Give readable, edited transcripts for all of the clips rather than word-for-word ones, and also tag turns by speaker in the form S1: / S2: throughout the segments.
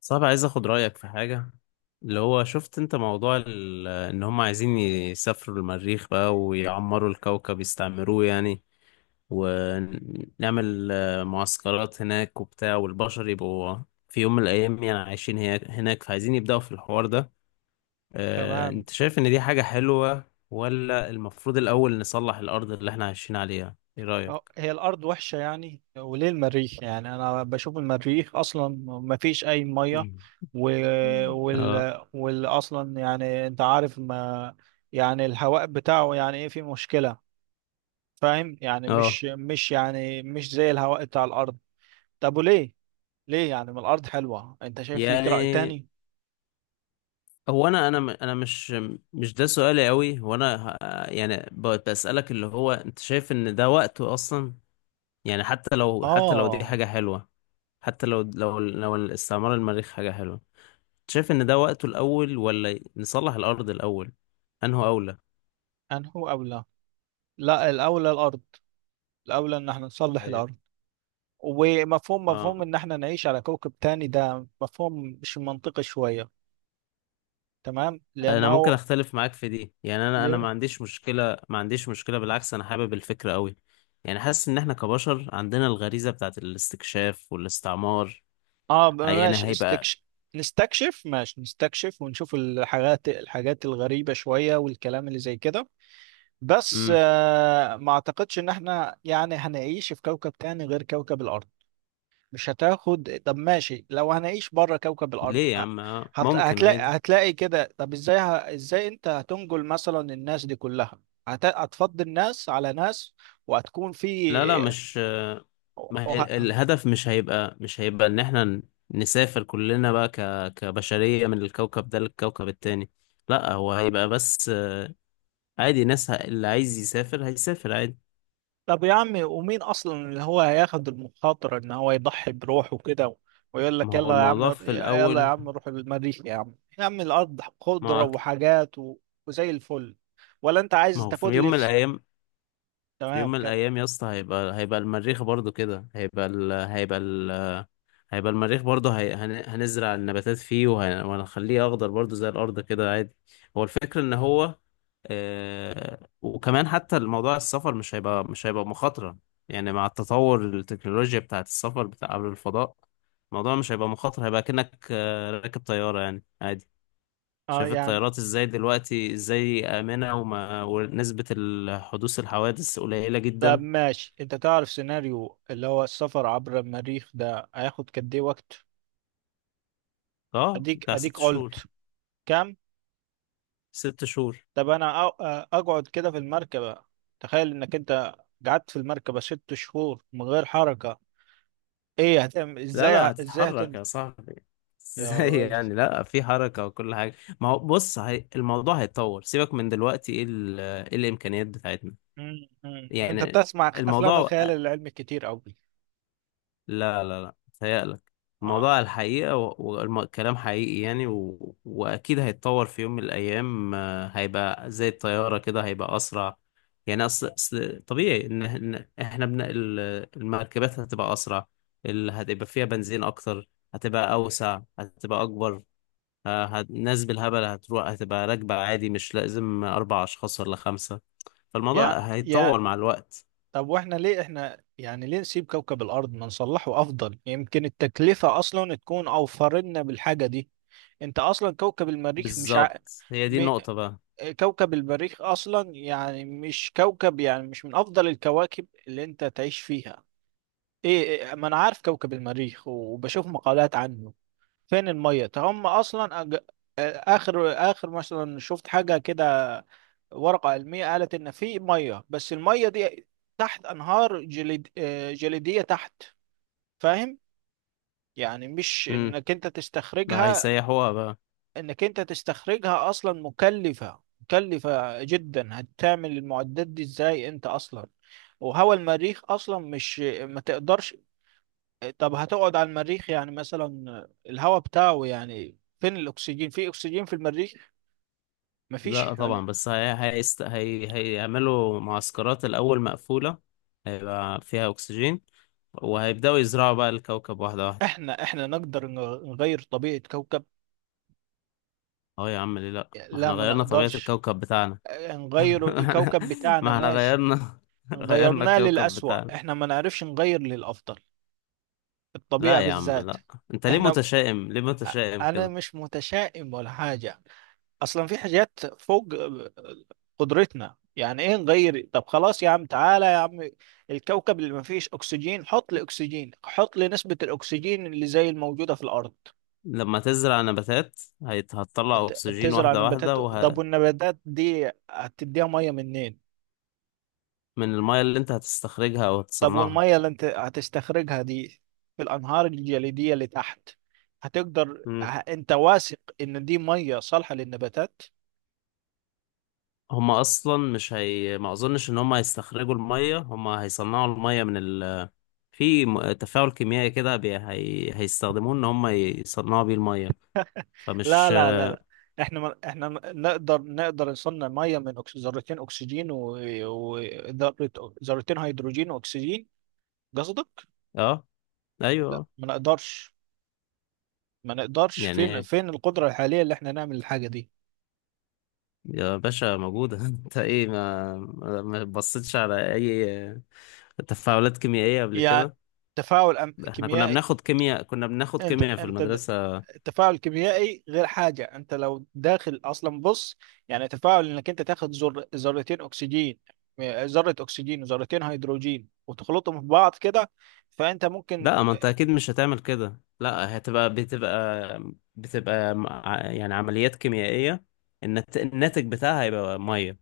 S1: صعب، عايز اخد رأيك في حاجة. اللي هو شفت انت موضوع ان هم عايزين يسافروا المريخ بقى، ويعمروا الكوكب يستعمروه يعني. ونعمل معسكرات هناك وبتاع، والبشر يبقوا في يوم من الايام يعني عايشين هناك. فعايزين يبدأوا في الحوار ده.
S2: تمام.
S1: انت شايف ان دي حاجة حلوة، ولا المفروض الاول نصلح الارض اللي احنا عايشين عليها؟ ايه رأيك؟
S2: هي الأرض وحشة يعني وليه المريخ؟ يعني أنا بشوف المريخ أصلا ما فيش أي مية و...
S1: اه،
S2: وال... وال أصلا يعني أنت عارف. ما يعني الهواء بتاعه يعني إيه؟ فيه مشكلة فاهم؟ يعني
S1: اه.
S2: مش مش يعني مش زي الهواء بتاع الأرض. طب وليه؟ يعني ما الأرض حلوة. أنت شايف ليك رأي
S1: يعني،
S2: تاني؟
S1: هو انا انا مش ده سؤالي قوي. هو انا يعني بسألك اللي هو انت شايف ان ده وقته اصلا؟ يعني حتى لو دي
S2: آه.
S1: حاجة حلوة، حتى لو الاستعمار المريخ حاجة حلوة، انت شايف ان ده وقته الاول، ولا نصلح الارض الاول، انه اولى؟
S2: أنهو أولى؟ لا، الأولى الأرض، الأولى إن احنا نصلح
S1: ايوه.
S2: الأرض. ومفهوم مفهوم
S1: اه،
S2: ان احنا نعيش على كوكب تاني، ده مفهوم مش منطقي شوية. تمام،
S1: انا
S2: لانه
S1: ممكن اختلف معاك في دي. يعني انا
S2: ل...
S1: ما عنديش مشكله، ما عنديش مشكله، بالعكس انا حابب الفكره قوي. يعني حاسس ان احنا كبشر عندنا الغريزه بتاعت الاستكشاف والاستعمار،
S2: اه،
S1: يعني
S2: ماشي
S1: هيبقى.
S2: استكشف، نستكشف، ماشي نستكشف ونشوف الحاجات الغريبة شوية والكلام اللي زي كده. بس
S1: مم.
S2: ما اعتقدش ان احنا يعني هنعيش في كوكب تاني غير كوكب الارض. مش هتاخد، طب ماشي لو هنعيش بره كوكب الارض
S1: ليه يا عم؟ ممكن
S2: هتلاقي
S1: عادي.
S2: هتلاقي كده. طب ازاي، ازاي انت هتنقل مثلا الناس دي كلها؟ هتفضي الناس على ناس وهتكون
S1: لا، لا،
S2: في
S1: مش. ما
S2: وه...
S1: هي الهدف مش هيبقى ان احنا نسافر كلنا بقى كبشرية من الكوكب ده للكوكب التاني. لا، هو هيبقى، بس عادي. ناس اللي عايز يسافر هيسافر عادي.
S2: طب يا عمي، ومين اصلا اللي هو هياخد المخاطره ان هو يضحي بروحه كده ويقول
S1: ما
S2: لك
S1: هو
S2: يلا يا عم
S1: الموضوع في
S2: يلا يا
S1: الاول،
S2: عم روح المريخ، يا عم يا عم الارض
S1: ما
S2: خضره
S1: هو-
S2: وحاجات وزي الفل؟ ولا انت عايز
S1: ما هو في
S2: تاخد
S1: يوم
S2: لي
S1: من الايام. في يوم
S2: تمام،
S1: من
S2: كمل.
S1: الايام يا اسطى، هيبقى المريخ برضو كده، هيبقى المريخ برضه هنزرع النباتات فيه، وهنخليه أخضر برضه زي الأرض كده عادي. هو الفكرة إن هو. وكمان حتى الموضوع السفر مش هيبقى مخاطرة. يعني مع التطور التكنولوجيا بتاعة السفر بتاع قبل الفضاء، الموضوع مش هيبقى مخاطرة، هيبقى كأنك راكب طيارة، يعني عادي.
S2: اه،
S1: شايف
S2: يعني
S1: الطيارات ازاي دلوقتي، ازاي آمنة، ونسبة حدوث الحوادث قليلة
S2: طب
S1: جدا.
S2: ماشي، انت تعرف سيناريو اللي هو السفر عبر المريخ ده هياخد قد ايه وقت؟
S1: اه،
S2: اديك،
S1: بتاع ست شهور
S2: قلت كام؟
S1: 6 شهور.
S2: طب انا اقعد كده في المركبة. تخيل انك انت قعدت في المركبة ست شهور من غير حركة، ايه هتعمل؟
S1: لا،
S2: ازاي
S1: لا،
S2: ازاي
S1: هتتحرك يا
S2: هتنجو
S1: صاحبي.
S2: يا
S1: ازاي
S2: راجل؟
S1: يعني؟ لا، في حركة وكل حاجة. ما هو بص، الموضوع هيتطور. سيبك من دلوقتي، ايه إيه الامكانيات بتاعتنا؟
S2: انت
S1: يعني
S2: بتسمع افلام
S1: الموضوع،
S2: الخيال العلمي كتير قوي.
S1: لا، لا، لا، تهيألك.
S2: اه.
S1: الموضوع الحقيقة، والكلام حقيقي يعني، وأكيد هيتطور في يوم من الأيام. هيبقى زي الطيارة كده، هيبقى أسرع. يعني أصل طبيعي إن إحنا المركبات هتبقى أسرع، اللي هتبقى فيها بنزين أكتر، هتبقى أوسع، هتبقى أكبر. الناس بالهبل هتروح، هتبقى راكبة عادي، مش لازم 4 أشخاص ولا خمسة.
S2: يا
S1: فالموضوع
S2: يا
S1: هيتطور مع الوقت.
S2: طب واحنا ليه؟ احنا يعني ليه نسيب كوكب الارض ما نصلحه؟ افضل، يمكن التكلفة اصلا تكون اوفر لنا بالحاجة دي. انت اصلا كوكب المريخ مش ع...
S1: بالظبط، هي دي
S2: م...
S1: النقطة بقى.
S2: كوكب المريخ اصلا يعني مش كوكب، يعني مش من افضل الكواكب اللي انت تعيش فيها. ايه، ما انا عارف كوكب المريخ وبشوف مقالات عنه. فين المية؟ ده هم اصلا أج... آه، اخر مثلا شفت حاجة كده، ورقة علمية قالت ان في مية، بس المية دي تحت انهار جليدية تحت، فاهم؟ يعني مش انك انت
S1: ما
S2: تستخرجها.
S1: هيسيحوها بقى.
S2: انك انت تستخرجها اصلا مكلفة، مكلفة جدا. هتعمل المعدات دي ازاي انت اصلا؟ وهو المريخ اصلا مش، ما تقدرش. طب هتقعد على المريخ يعني مثلا الهواء بتاعه، يعني فين الاكسجين؟ في اكسجين في المريخ؟ مفيش
S1: لا طبعا،
S2: يعني.
S1: بس هيعملوا معسكرات الأول مقفولة، هيبقى فيها أكسجين، وهيبدأوا يزرعوا بقى الكوكب واحدة واحدة.
S2: احنا نقدر نغير طبيعة كوكب؟
S1: اه يا عم، ليه لأ؟ ما
S2: لا
S1: احنا
S2: ما
S1: غيرنا طبيعة
S2: نقدرش
S1: الكوكب بتاعنا.
S2: نغير
S1: ما احنا
S2: الكوكب بتاعنا،
S1: ما احنا
S2: ماشي
S1: غيرنا. غيرنا
S2: غيرناه
S1: الكوكب
S2: للأسوأ،
S1: بتاعنا.
S2: احنا ما نعرفش نغير للأفضل،
S1: لا
S2: الطبيعة
S1: يا عم،
S2: بالذات.
S1: لا. انت ليه
S2: احنا،
S1: متشائم؟ ليه متشائم
S2: انا
S1: كده؟
S2: مش متشائم ولا حاجه، اصلا في حاجات فوق قدرتنا. يعني ايه نغير؟ طب خلاص يا عم، تعالى يا عم الكوكب اللي ما فيش اكسجين، حط لي اكسجين، حط لي نسبه الاكسجين اللي زي الموجوده في الارض.
S1: لما تزرع نباتات هتطلع أكسجين،
S2: تزرع
S1: واحدة واحدة،
S2: نباتات؟ طب والنباتات دي هتديها ميه منين؟
S1: من المية اللي انت هتستخرجها أو
S2: طب
S1: هتصنعها.
S2: والميه اللي انت هتستخرجها دي في الانهار الجليديه اللي تحت، هتقدر؟ انت واثق ان دي ميه صالحه للنباتات؟
S1: هما اصلا مش هي ما اظنش ان هما هيستخرجوا الميه، هما هيصنعوا الميه في تفاعل كيميائي كده، هيستخدموه ان هما يصنعوا بيه الميه،
S2: لا
S1: فمش.
S2: لا لا لا، احنا ما احنا نقدر، نصنع ميه من ذرتين اكسجين وذرتين هيدروجين واكسجين، قصدك؟
S1: اه، ايوه،
S2: لا
S1: آه.
S2: ما نقدرش، ما نقدرش.
S1: يعني
S2: فين
S1: إيه؟
S2: القدره الحاليه اللي احنا نعمل الحاجه دي؟
S1: يا باشا موجوده. انت ايه، ما بصيتش على اي تفاعلات كيميائيه قبل
S2: يعني
S1: كده؟
S2: تفاعل
S1: احنا كنا
S2: كيميائي؟
S1: بناخد كيمياء، كنا بناخد
S2: انت
S1: كيمياء في المدرسه.
S2: التفاعل كيميائي غير حاجه. انت لو داخل اصلا، بص، يعني تفاعل انك انت تاخد ذرتين اكسجين، ذره اكسجين وذرتين هيدروجين وتخلطهم في بعض كده، فانت ممكن.
S1: لا، ما انت اكيد مش هتعمل كده، لا هتبقى، بتبقى يعني عمليات كيميائية، الناتج بتاعها هيبقى مية.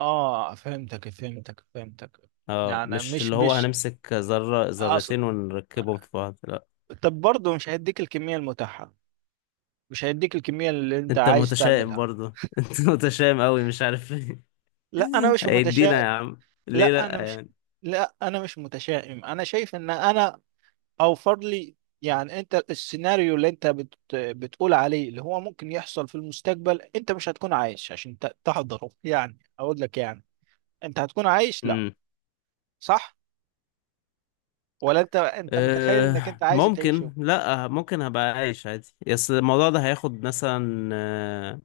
S2: اه فهمتك فهمتك فهمتك.
S1: اه،
S2: يعني
S1: مش
S2: مش،
S1: اللي هو
S2: مش
S1: هنمسك ذرة
S2: اصل،
S1: ذرتين ونركبهم في بعض، لا.
S2: طب برضه مش هيديك الكميه المتاحه، مش هيديك الكميه اللي انت
S1: انت
S2: عايز
S1: متشائم
S2: تعملها.
S1: برضه. انت متشائم قوي، مش عارف ايه.
S2: لا انا مش
S1: هيدينا يا
S2: متشائم،
S1: عم، ليه
S2: لا انا
S1: لا
S2: مش،
S1: يعني؟
S2: لا انا مش متشائم، انا شايف ان انا اوفر لي. يعني انت السيناريو اللي انت بتقول عليه اللي هو ممكن يحصل في المستقبل، انت مش هتكون عايش عشان تحضره، يعني اقول لك يعني انت هتكون عايش لا؟
S1: امم.
S2: صح؟ ولا انت متخيل انك انت
S1: أه،
S2: عايز تعيشه؟
S1: ممكن، لا، ممكن هبقى عايش عادي، بس الموضوع ده هياخد مثلا،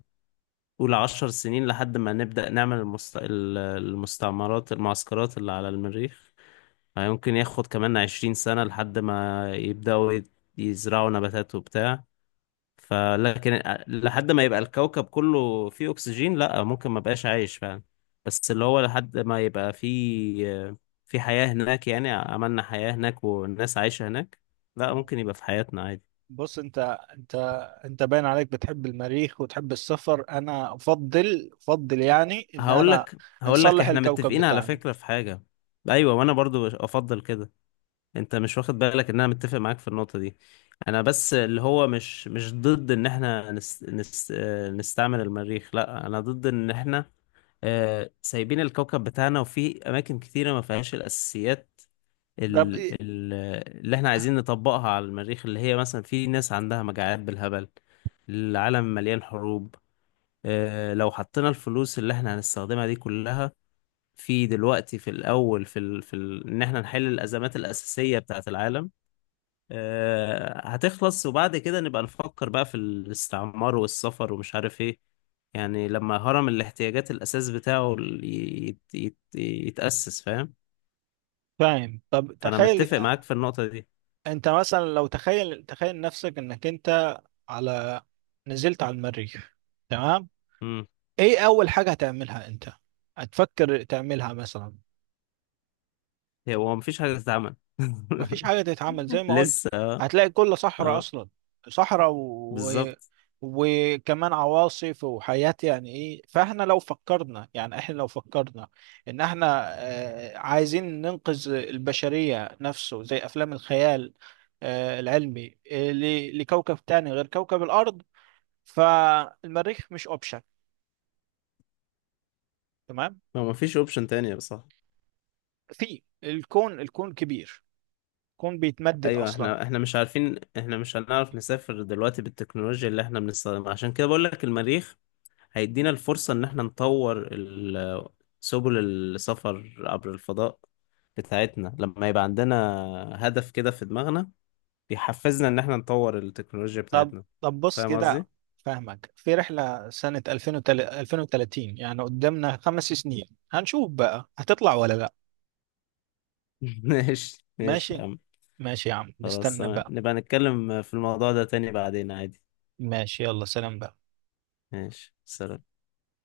S1: قول 10 سنين لحد ما نبدأ نعمل المستعمرات المعسكرات اللي على المريخ. يمكن ياخد كمان 20 سنة لحد ما يبدأوا يزرعوا نباتات وبتاع. فلكن لحد ما يبقى الكوكب كله فيه أكسجين، لأ ممكن ما بقاش عايش فعلا. بس اللي هو لحد ما يبقى فيه في حياة هناك، يعني عملنا حياة هناك والناس عايشة هناك، لأ ممكن يبقى في حياتنا عادي.
S2: بص انت، انت باين عليك بتحب المريخ وتحب السفر. انا افضل، يعني ان
S1: هقول
S2: انا
S1: لك،
S2: نصلح
S1: احنا
S2: الكوكب
S1: متفقين على
S2: بتاعنا.
S1: فكرة في حاجة. ايوه، وانا برضو افضل كده. انت مش واخد بالك ان انا متفق معاك في النقطة دي. انا بس اللي هو مش ضد ان احنا نس نس آه، نستعمل المريخ. لا انا ضد ان احنا سايبين الكوكب بتاعنا، وفي اماكن كتيرة ما فيهاش الاساسيات
S2: ده
S1: ال
S2: بإيه؟
S1: ال اللي احنا عايزين نطبقها على المريخ. اللي هي مثلا في ناس عندها مجاعات بالهبل، العالم مليان حروب. لو حطينا الفلوس اللي احنا هنستخدمها دي كلها في دلوقتي، في الاول، في ال في ال ان احنا نحل الازمات الاساسية بتاعت العالم، هتخلص، وبعد كده نبقى نفكر بقى في الاستعمار والسفر ومش عارف ايه. يعني لما هرم الاحتياجات الأساس بتاعه ال- يت يت يتأسس، فاهم؟
S2: فاهم؟ طب
S1: فأنا
S2: تخيل
S1: متفق معاك في النقطة دي.
S2: انت مثلا، لو تخيل تخيل نفسك انك انت على نزلت على المريخ، تمام،
S1: امم.
S2: ايه اول حاجة هتعملها انت؟ هتفكر تعملها مثلا؟
S1: هو مفيش حاجة تتعمل.
S2: مفيش حاجة تتعمل، زي ما قلت
S1: لسه. اه.
S2: هتلاقي كل صحراء
S1: اه،
S2: أصلا، صحراء
S1: بالظبط.
S2: وكمان عواصف وحياة، يعني إيه؟ فإحنا لو فكرنا، يعني إحنا لو فكرنا إن إحنا عايزين ننقذ البشرية نفسه زي أفلام الخيال العلمي، لكوكب تاني غير كوكب الأرض، فالمريخ مش أوبشن، تمام؟
S1: هو مفيش اوبشن تانية، صح؟
S2: في الكون كبير، الكون بيتمدد
S1: ايوه.
S2: أصلا.
S1: احنا مش عارفين، احنا مش هنعرف نسافر دلوقتي بالتكنولوجيا اللي احنا بنستخدمها، عشان كده بقول لك المريخ هيدينا الفرصة إن إحنا نطور سبل السفر عبر الفضاء بتاعتنا، لما يبقى عندنا هدف كده في دماغنا، بيحفزنا إن إحنا نطور التكنولوجيا
S2: طب،
S1: بتاعتنا.
S2: بص
S1: فاهم
S2: كده،
S1: قصدي؟
S2: فاهمك. في رحلة سنة 2030، يعني قدامنا خمس سنين، هنشوف بقى هتطلع ولا لا.
S1: ماشي، ماشي يا
S2: ماشي،
S1: عم.
S2: ماشي يا عم،
S1: خلاص،
S2: نستنى
S1: تمام.
S2: بقى.
S1: نبقى نتكلم في الموضوع ده تاني بعدين عادي.
S2: ماشي، يلا سلام بقى.
S1: ماشي، سلام.